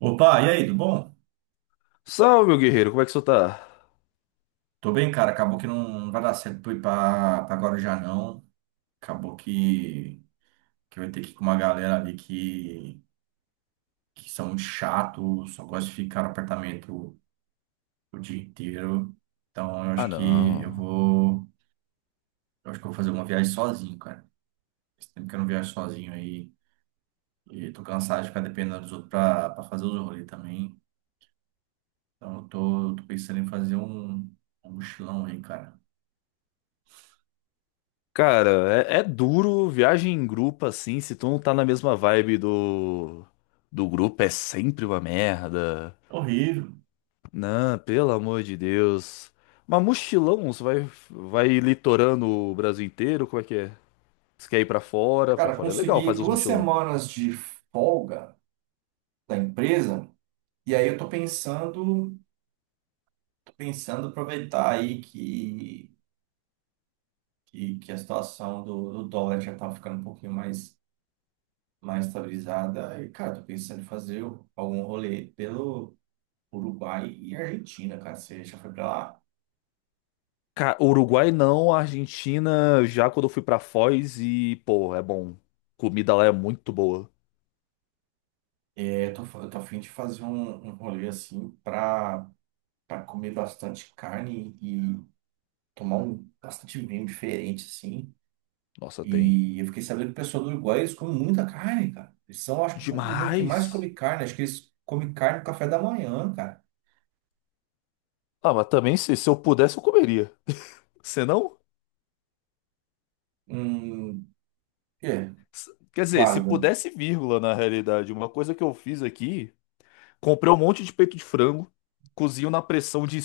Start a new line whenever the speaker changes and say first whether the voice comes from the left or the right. right: Opa, e aí, tudo bom?
left: Salve, meu guerreiro, como é que você tá?
right: Tô bem, cara. Acabou que não vai dar certo pra ir pra Guarujá, não. Acabou que eu vou ter que ir com uma galera ali que são muito chatos, só gosta de ficar no apartamento o dia inteiro. Então,
left: Ah, não.
right: eu acho que eu vou fazer uma viagem sozinho, cara. Esse tempo que eu não viajo sozinho aí, e tô cansado de ficar dependendo dos outros pra fazer os rolês também. Então, eu tô pensando em fazer um, um mochilão aí, cara.
left: Cara, é duro viagem em grupo assim, se tu não tá na mesma vibe do grupo, é sempre uma merda.
right: Horrível.
left: Não, pelo amor de Deus. Mas mochilão, você vai litorando o Brasil inteiro, como é que é? Você quer ir pra fora? Pra
right: Cara,
left: fora é legal
right: consegui
left: fazer uns
right: duas
left: mochilão.
right: semanas de folga da empresa, e aí eu tô pensando aproveitar aí que, que a situação do dólar já tá ficando um pouquinho mais estabilizada. E, cara, tô pensando em fazer algum rolê pelo Uruguai e Argentina, cara. Você já foi pra lá?
left: Cara, Uruguai não, Argentina já quando eu fui pra Foz e, pô, é bom. Comida lá é muito boa.
right: É, eu tô a fim de fazer um, um rolê assim pra comer bastante carne e tomar um bastante vinho diferente, assim.
left: Nossa, tem
right: E eu fiquei sabendo que o pessoal do Uruguai, eles comem muita carne, cara. Eles são, acho que, o povo do mundo que mais come
left: demais.
right: carne. Acho que eles comem carne no café da manhã, cara.
left: Ah, mas também se eu pudesse, eu comeria. Se não,
right: Hum, é,
left: quer dizer, se
right: válido.
left: pudesse, vírgula, na realidade. Uma coisa que eu fiz aqui, comprei um monte de peito de frango, cozinho na pressão de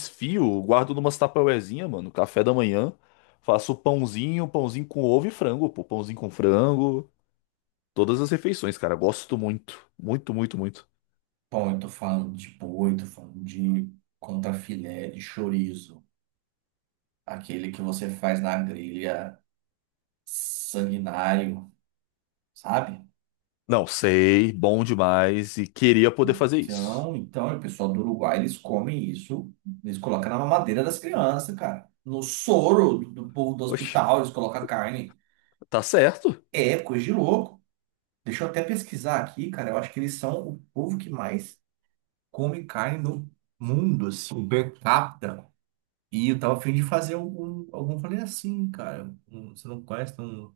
left: guardo numas tupperwarezinha, mano, café da manhã, faço pãozinho, pãozinho com ovo e frango, pô, pãozinho com frango, todas as refeições, cara, gosto muito, muito, muito, muito.
right: Bom, eu tô falando de boi, tô falando de contrafilé, de chorizo. Aquele que você faz na grelha sanguinário, sabe?
left: Não, sei, bom demais e queria poder fazer isso.
right: Então, o pessoal do Uruguai, eles comem isso. Eles colocam na mamadeira das crianças, cara. No soro do povo do
left: Oxe,
right: hospital, eles colocam carne.
left: tá certo?
right: É coisa de louco. Deixa eu até pesquisar aqui, cara. Eu acho que eles são o povo que mais come carne no mundo, assim, um per capita. E eu tava a fim de fazer algum rolê assim, cara. Você não conhece tem um,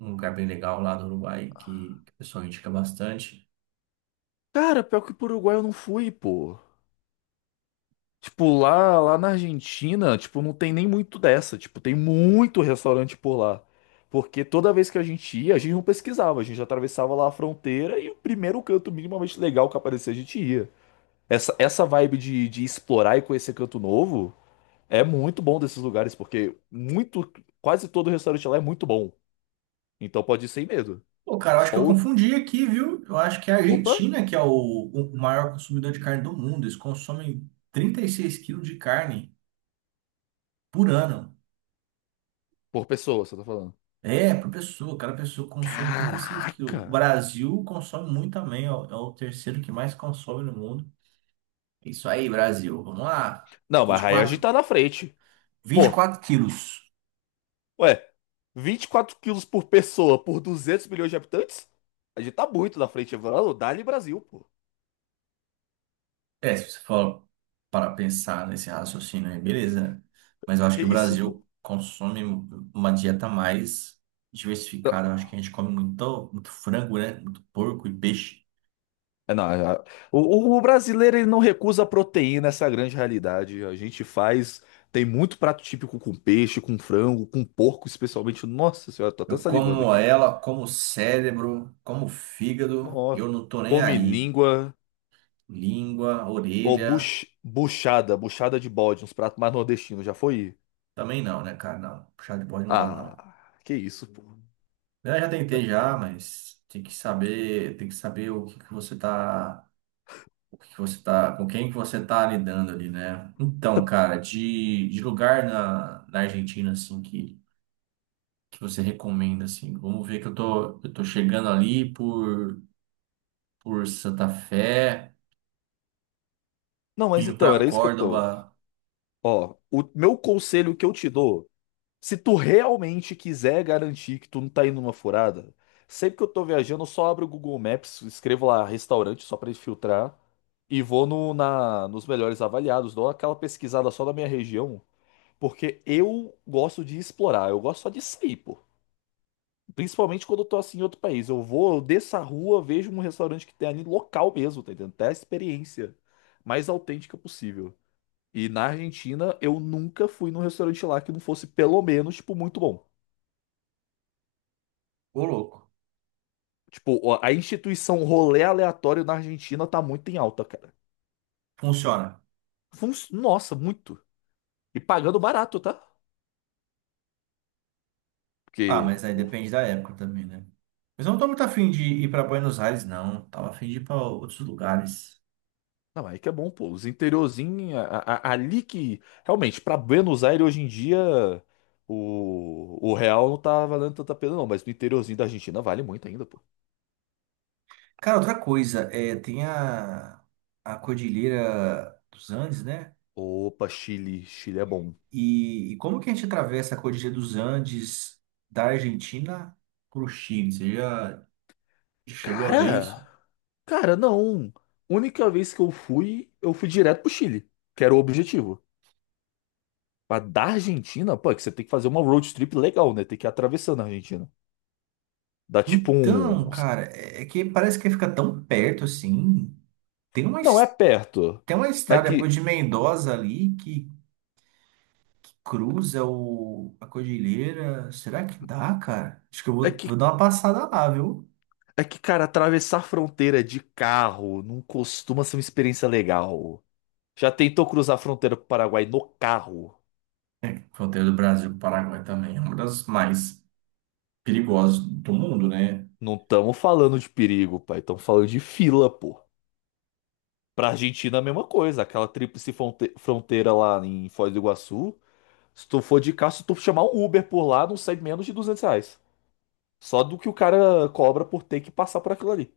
right: um lugar bem legal lá do Uruguai que o pessoal indica bastante.
left: Cara, pior que pro Uruguai eu não fui, pô. Tipo, lá na Argentina, tipo, não tem nem muito dessa. Tipo, tem muito restaurante por lá. Porque toda vez que a gente ia, a gente não pesquisava, a gente atravessava lá a fronteira e o primeiro canto minimamente legal que aparecia, a gente ia. Essa vibe de explorar e conhecer canto novo é muito bom desses lugares, porque muito, quase todo restaurante lá é muito bom. Então pode ir sem medo.
right: Pô, cara, eu acho
left: Só
right: que eu
left: o.
right: confundi aqui, viu? Eu acho que é a
left: Opa!
right: Argentina que é o maior consumidor de carne do mundo. Eles consomem 36 quilos de carne por ano.
left: Por pessoa, você tá falando.
right: É, por pessoa, cada pessoa consome 86 quilos. O
left: Caraca!
right: Brasil consome muito também, ó, é o terceiro que mais consome no mundo. Isso aí, Brasil. Vamos lá.
left: Não,
right: Vinte vinte e
left: mas aí a gente
right: quatro,
left: tá na frente.
right: vinte e
left: Pô,
right: quatro quilos.
left: ué, 24 quilos por pessoa por 200 milhões de habitantes? A gente tá muito na frente, mano. Dá-lhe Brasil, pô.
right: É, se você for para pensar nesse raciocínio aí, beleza, né? Mas eu acho
left: Que
right: que o
left: isso, pô.
right: Brasil consome uma dieta mais
left: Não,
right: diversificada. Eu acho que a gente come muito, muito frango, né? Muito porco e peixe.
left: não, é, o, o brasileiro ele não recusa proteína, essa é a grande realidade. A gente faz. Tem muito prato típico com peixe, com frango, com porco, especialmente. Nossa senhora, tô até
right: Eu
left: salivando
right: como
left: aqui.
right: ela, como cérebro, como fígado, e
left: Nossa,
right: eu não tô nem
left: come
right: aí.
left: língua.
right: Língua,
left: Ou
right: orelha.
left: buchada de bode, uns pratos mais nordestinos. Já foi?
right: Também não, né, cara? Não. Puxar de bode não gosto, não.
left: Ah, que isso, pô.
right: Eu já tentei já, mas tem que saber o que que você tá, o que que você tá, com quem que você tá lidando ali, né? Então, cara, de lugar na Argentina, assim, que você recomenda, assim, vamos ver que eu tô chegando ali por Santa Fé,
left: Não, mas
right: indo
left: então,
right: pra
left: era isso que eu tô.
right: Córdoba.
left: Ó, o meu conselho que eu te dou, se tu realmente quiser garantir que tu não tá indo numa furada, sempre que eu tô viajando, eu só abro o Google Maps, escrevo lá restaurante só pra ele filtrar e vou no, na, nos melhores avaliados, dou aquela pesquisada só da minha região, porque eu gosto de explorar, eu gosto só de sair, pô. Principalmente quando eu tô assim em outro país. Eu vou, eu desço a rua, vejo um restaurante que tem ali local mesmo, tá entendendo? Até a experiência mais autêntica possível. E na Argentina, eu nunca fui num restaurante lá que não fosse, pelo menos, tipo, muito bom.
right: Ô, louco.
left: Tipo, ó, a instituição rolê aleatório na Argentina tá muito em alta, cara.
right: Funciona.
left: Nossa, muito. E pagando barato, tá?
right: Ah,
left: Porque,
right: mas aí
left: oh,
right: depende da época também, né? Mas eu não tô muito afim de ir pra Buenos Aires, não. Tava afim de ir pra outros lugares.
left: não, aí que é bom, pô. Os interiorzinhos, ali que. Realmente, pra Buenos Aires hoje em dia, o real não tá valendo tanta pena, não. Mas no interiorzinho da Argentina vale muito ainda, pô.
right: Cara, outra coisa, é, tem a Cordilheira dos Andes, né?
left: Opa, Chile. Chile é bom.
right: E como que a gente atravessa a Cordilheira dos Andes da Argentina pro Chile? Você já chegou a ver
left: Cara,
right: isso?
left: cara, não. Única vez que eu fui direto pro Chile, que era o objetivo. Mas da Argentina, pô, é que você tem que fazer uma road trip legal, né? Tem que ir atravessando a Argentina. Dá tipo
right: Então,
left: uns.
right: cara, é que parece que fica tão perto assim. Tem uma,
left: Não, é
right: es-
left: perto.
right: tem uma
left: Mas
right: estrada depois de Mendoza ali que cruza a cordilheira. Será que dá, cara? Acho que eu
left: é
right: vou, vou
left: que,
right: dar uma passada lá, viu?
left: é que, cara, atravessar a fronteira de carro não costuma ser uma experiência legal. Já tentou cruzar a fronteira pro Paraguai no carro?
right: Fronteira do Brasil com o Paraguai também é uma das mais perigosas do mundo, né?
left: Não estamos falando de perigo, pai. Estamos falando de fila, pô. Pra Argentina, é a mesma coisa. Aquela tríplice fronteira lá em Foz do Iguaçu. Se tu for de carro, se tu chamar um Uber por lá, não sai menos de R$ 200. Só do que o cara cobra por ter que passar por aquilo ali.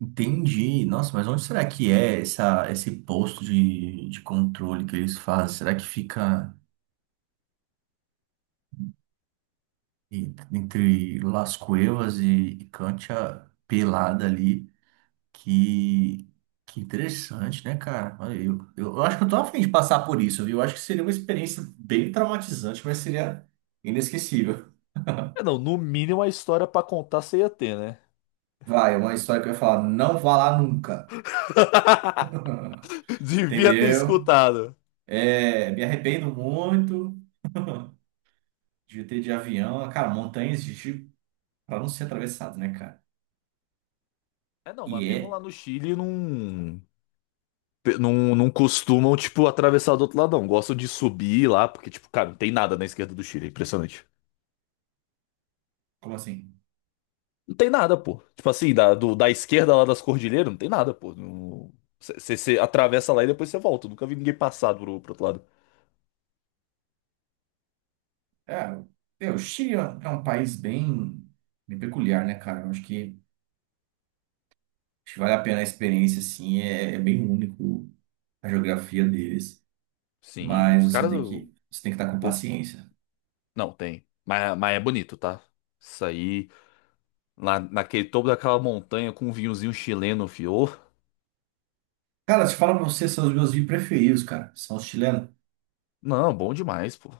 right: Entendi. Nossa, mas onde será que é esse posto de controle que eles fazem? Será que fica entre Las Cuevas e Cantia Pelada ali? Que, que interessante, né, cara? Olha, eu acho que eu tô a de passar por isso, viu? Eu acho que seria uma experiência bem traumatizante, mas seria inesquecível.
left: É, não, no mínimo a história pra contar você ia ter, né?
right: Vai, é uma história que eu ia falar, não vá lá nunca,
left: Devia ter
right: entendeu?
left: escutado.
right: É, me arrependo muito de ter de avião, cara, montanhas de tipo, pra não ser atravessado, né, cara?
left: É, não,
right: E
left: mas mesmo
right: é,
left: lá no Chile não, não costumam, tipo, atravessar do outro lado, não. Gostam de subir lá, porque, tipo, cara, não tem nada na esquerda do Chile. É impressionante.
right: como assim?
left: Não tem nada, pô. Tipo assim, da esquerda lá das cordilheiras, não tem nada, pô. Você atravessa lá e depois você volta. Eu nunca vi ninguém passar pro outro lado.
right: É, meu, o Chile é um país bem peculiar, né, cara? Eu acho que vale a pena a experiência, assim, é bem único a geografia deles,
left: Sim,
right: mas
left: os
right: você
left: caras.
right: tem que, você tem que estar com
left: O-
right: paciência.
left: não, tem. Mas é bonito, tá? Isso aí, lá naquele topo daquela montanha com um vinhozinho chileno, fio.
right: Cara, se fala pra você, são os meus vinhos preferidos, cara. São os chilenos.
left: Não, bom demais, pô.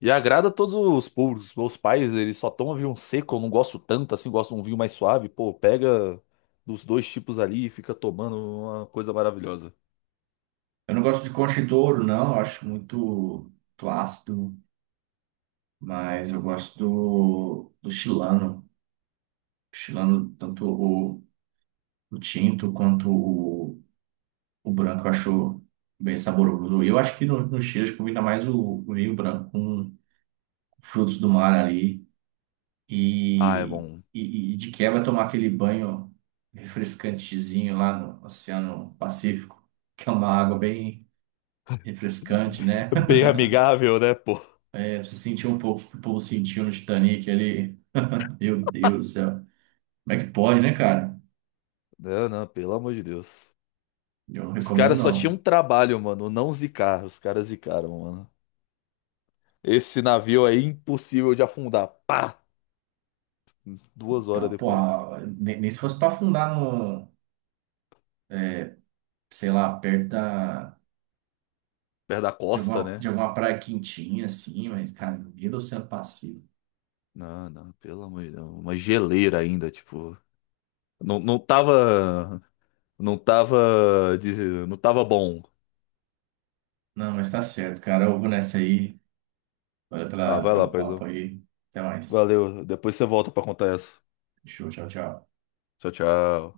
left: E agrada todos os públicos. Meus pais, eles só tomam vinho seco, eu não gosto tanto assim, gosto de um vinho mais suave. Pô, pega dos dois tipos ali e fica tomando uma coisa maravilhosa.
right: Eu não gosto de Concha e Douro, não. Eu acho muito, muito ácido, mas eu gosto do chilano. O chilano, tanto o tinto quanto o branco, eu acho bem saboroso. E eu acho que no Chile acho que combina mais o vinho branco com frutos do mar ali
left: Ah, é
right: e,
left: bom.
right: e de quebra tomar aquele banho refrescantezinho lá no Oceano Pacífico, que é uma água bem refrescante, né?
left: Bem amigável, né, pô?
right: É, você sentiu um pouco o que o povo sentiu no Titanic ali. Meu Deus do céu. Como é que pode, né, cara?
left: Não, não, pelo amor de Deus.
right: Eu não
left: Os
right: recomendo,
left: caras só tinham um
right: não.
left: trabalho, mano, não zicar. Os caras zicaram, mano. Esse navio é impossível de afundar. Pá! 2 horas
right: Então, pô,
left: depois.
right: nem se fosse pra afundar no, sei lá, perto da,
left: Perto da
right: de
left: costa,
right: alguma, de
left: né?
right: alguma praia quentinha, assim, mas, cara, no meio do Oceano Pacífico.
left: Não, não, pelo amor de Deus. Uma geleira ainda, tipo. Não, não tava. Não tava. Não tava bom.
right: Não, mas tá certo, cara. Eu vou nessa aí. Valeu
left: Ah,
right: pela,
left: vai lá,
right: pelo papo
left: paizão.
right: aí. Até mais.
left: Valeu. Depois você volta pra contar essa.
right: Show, tchau, tchau.
left: Tchau, tchau.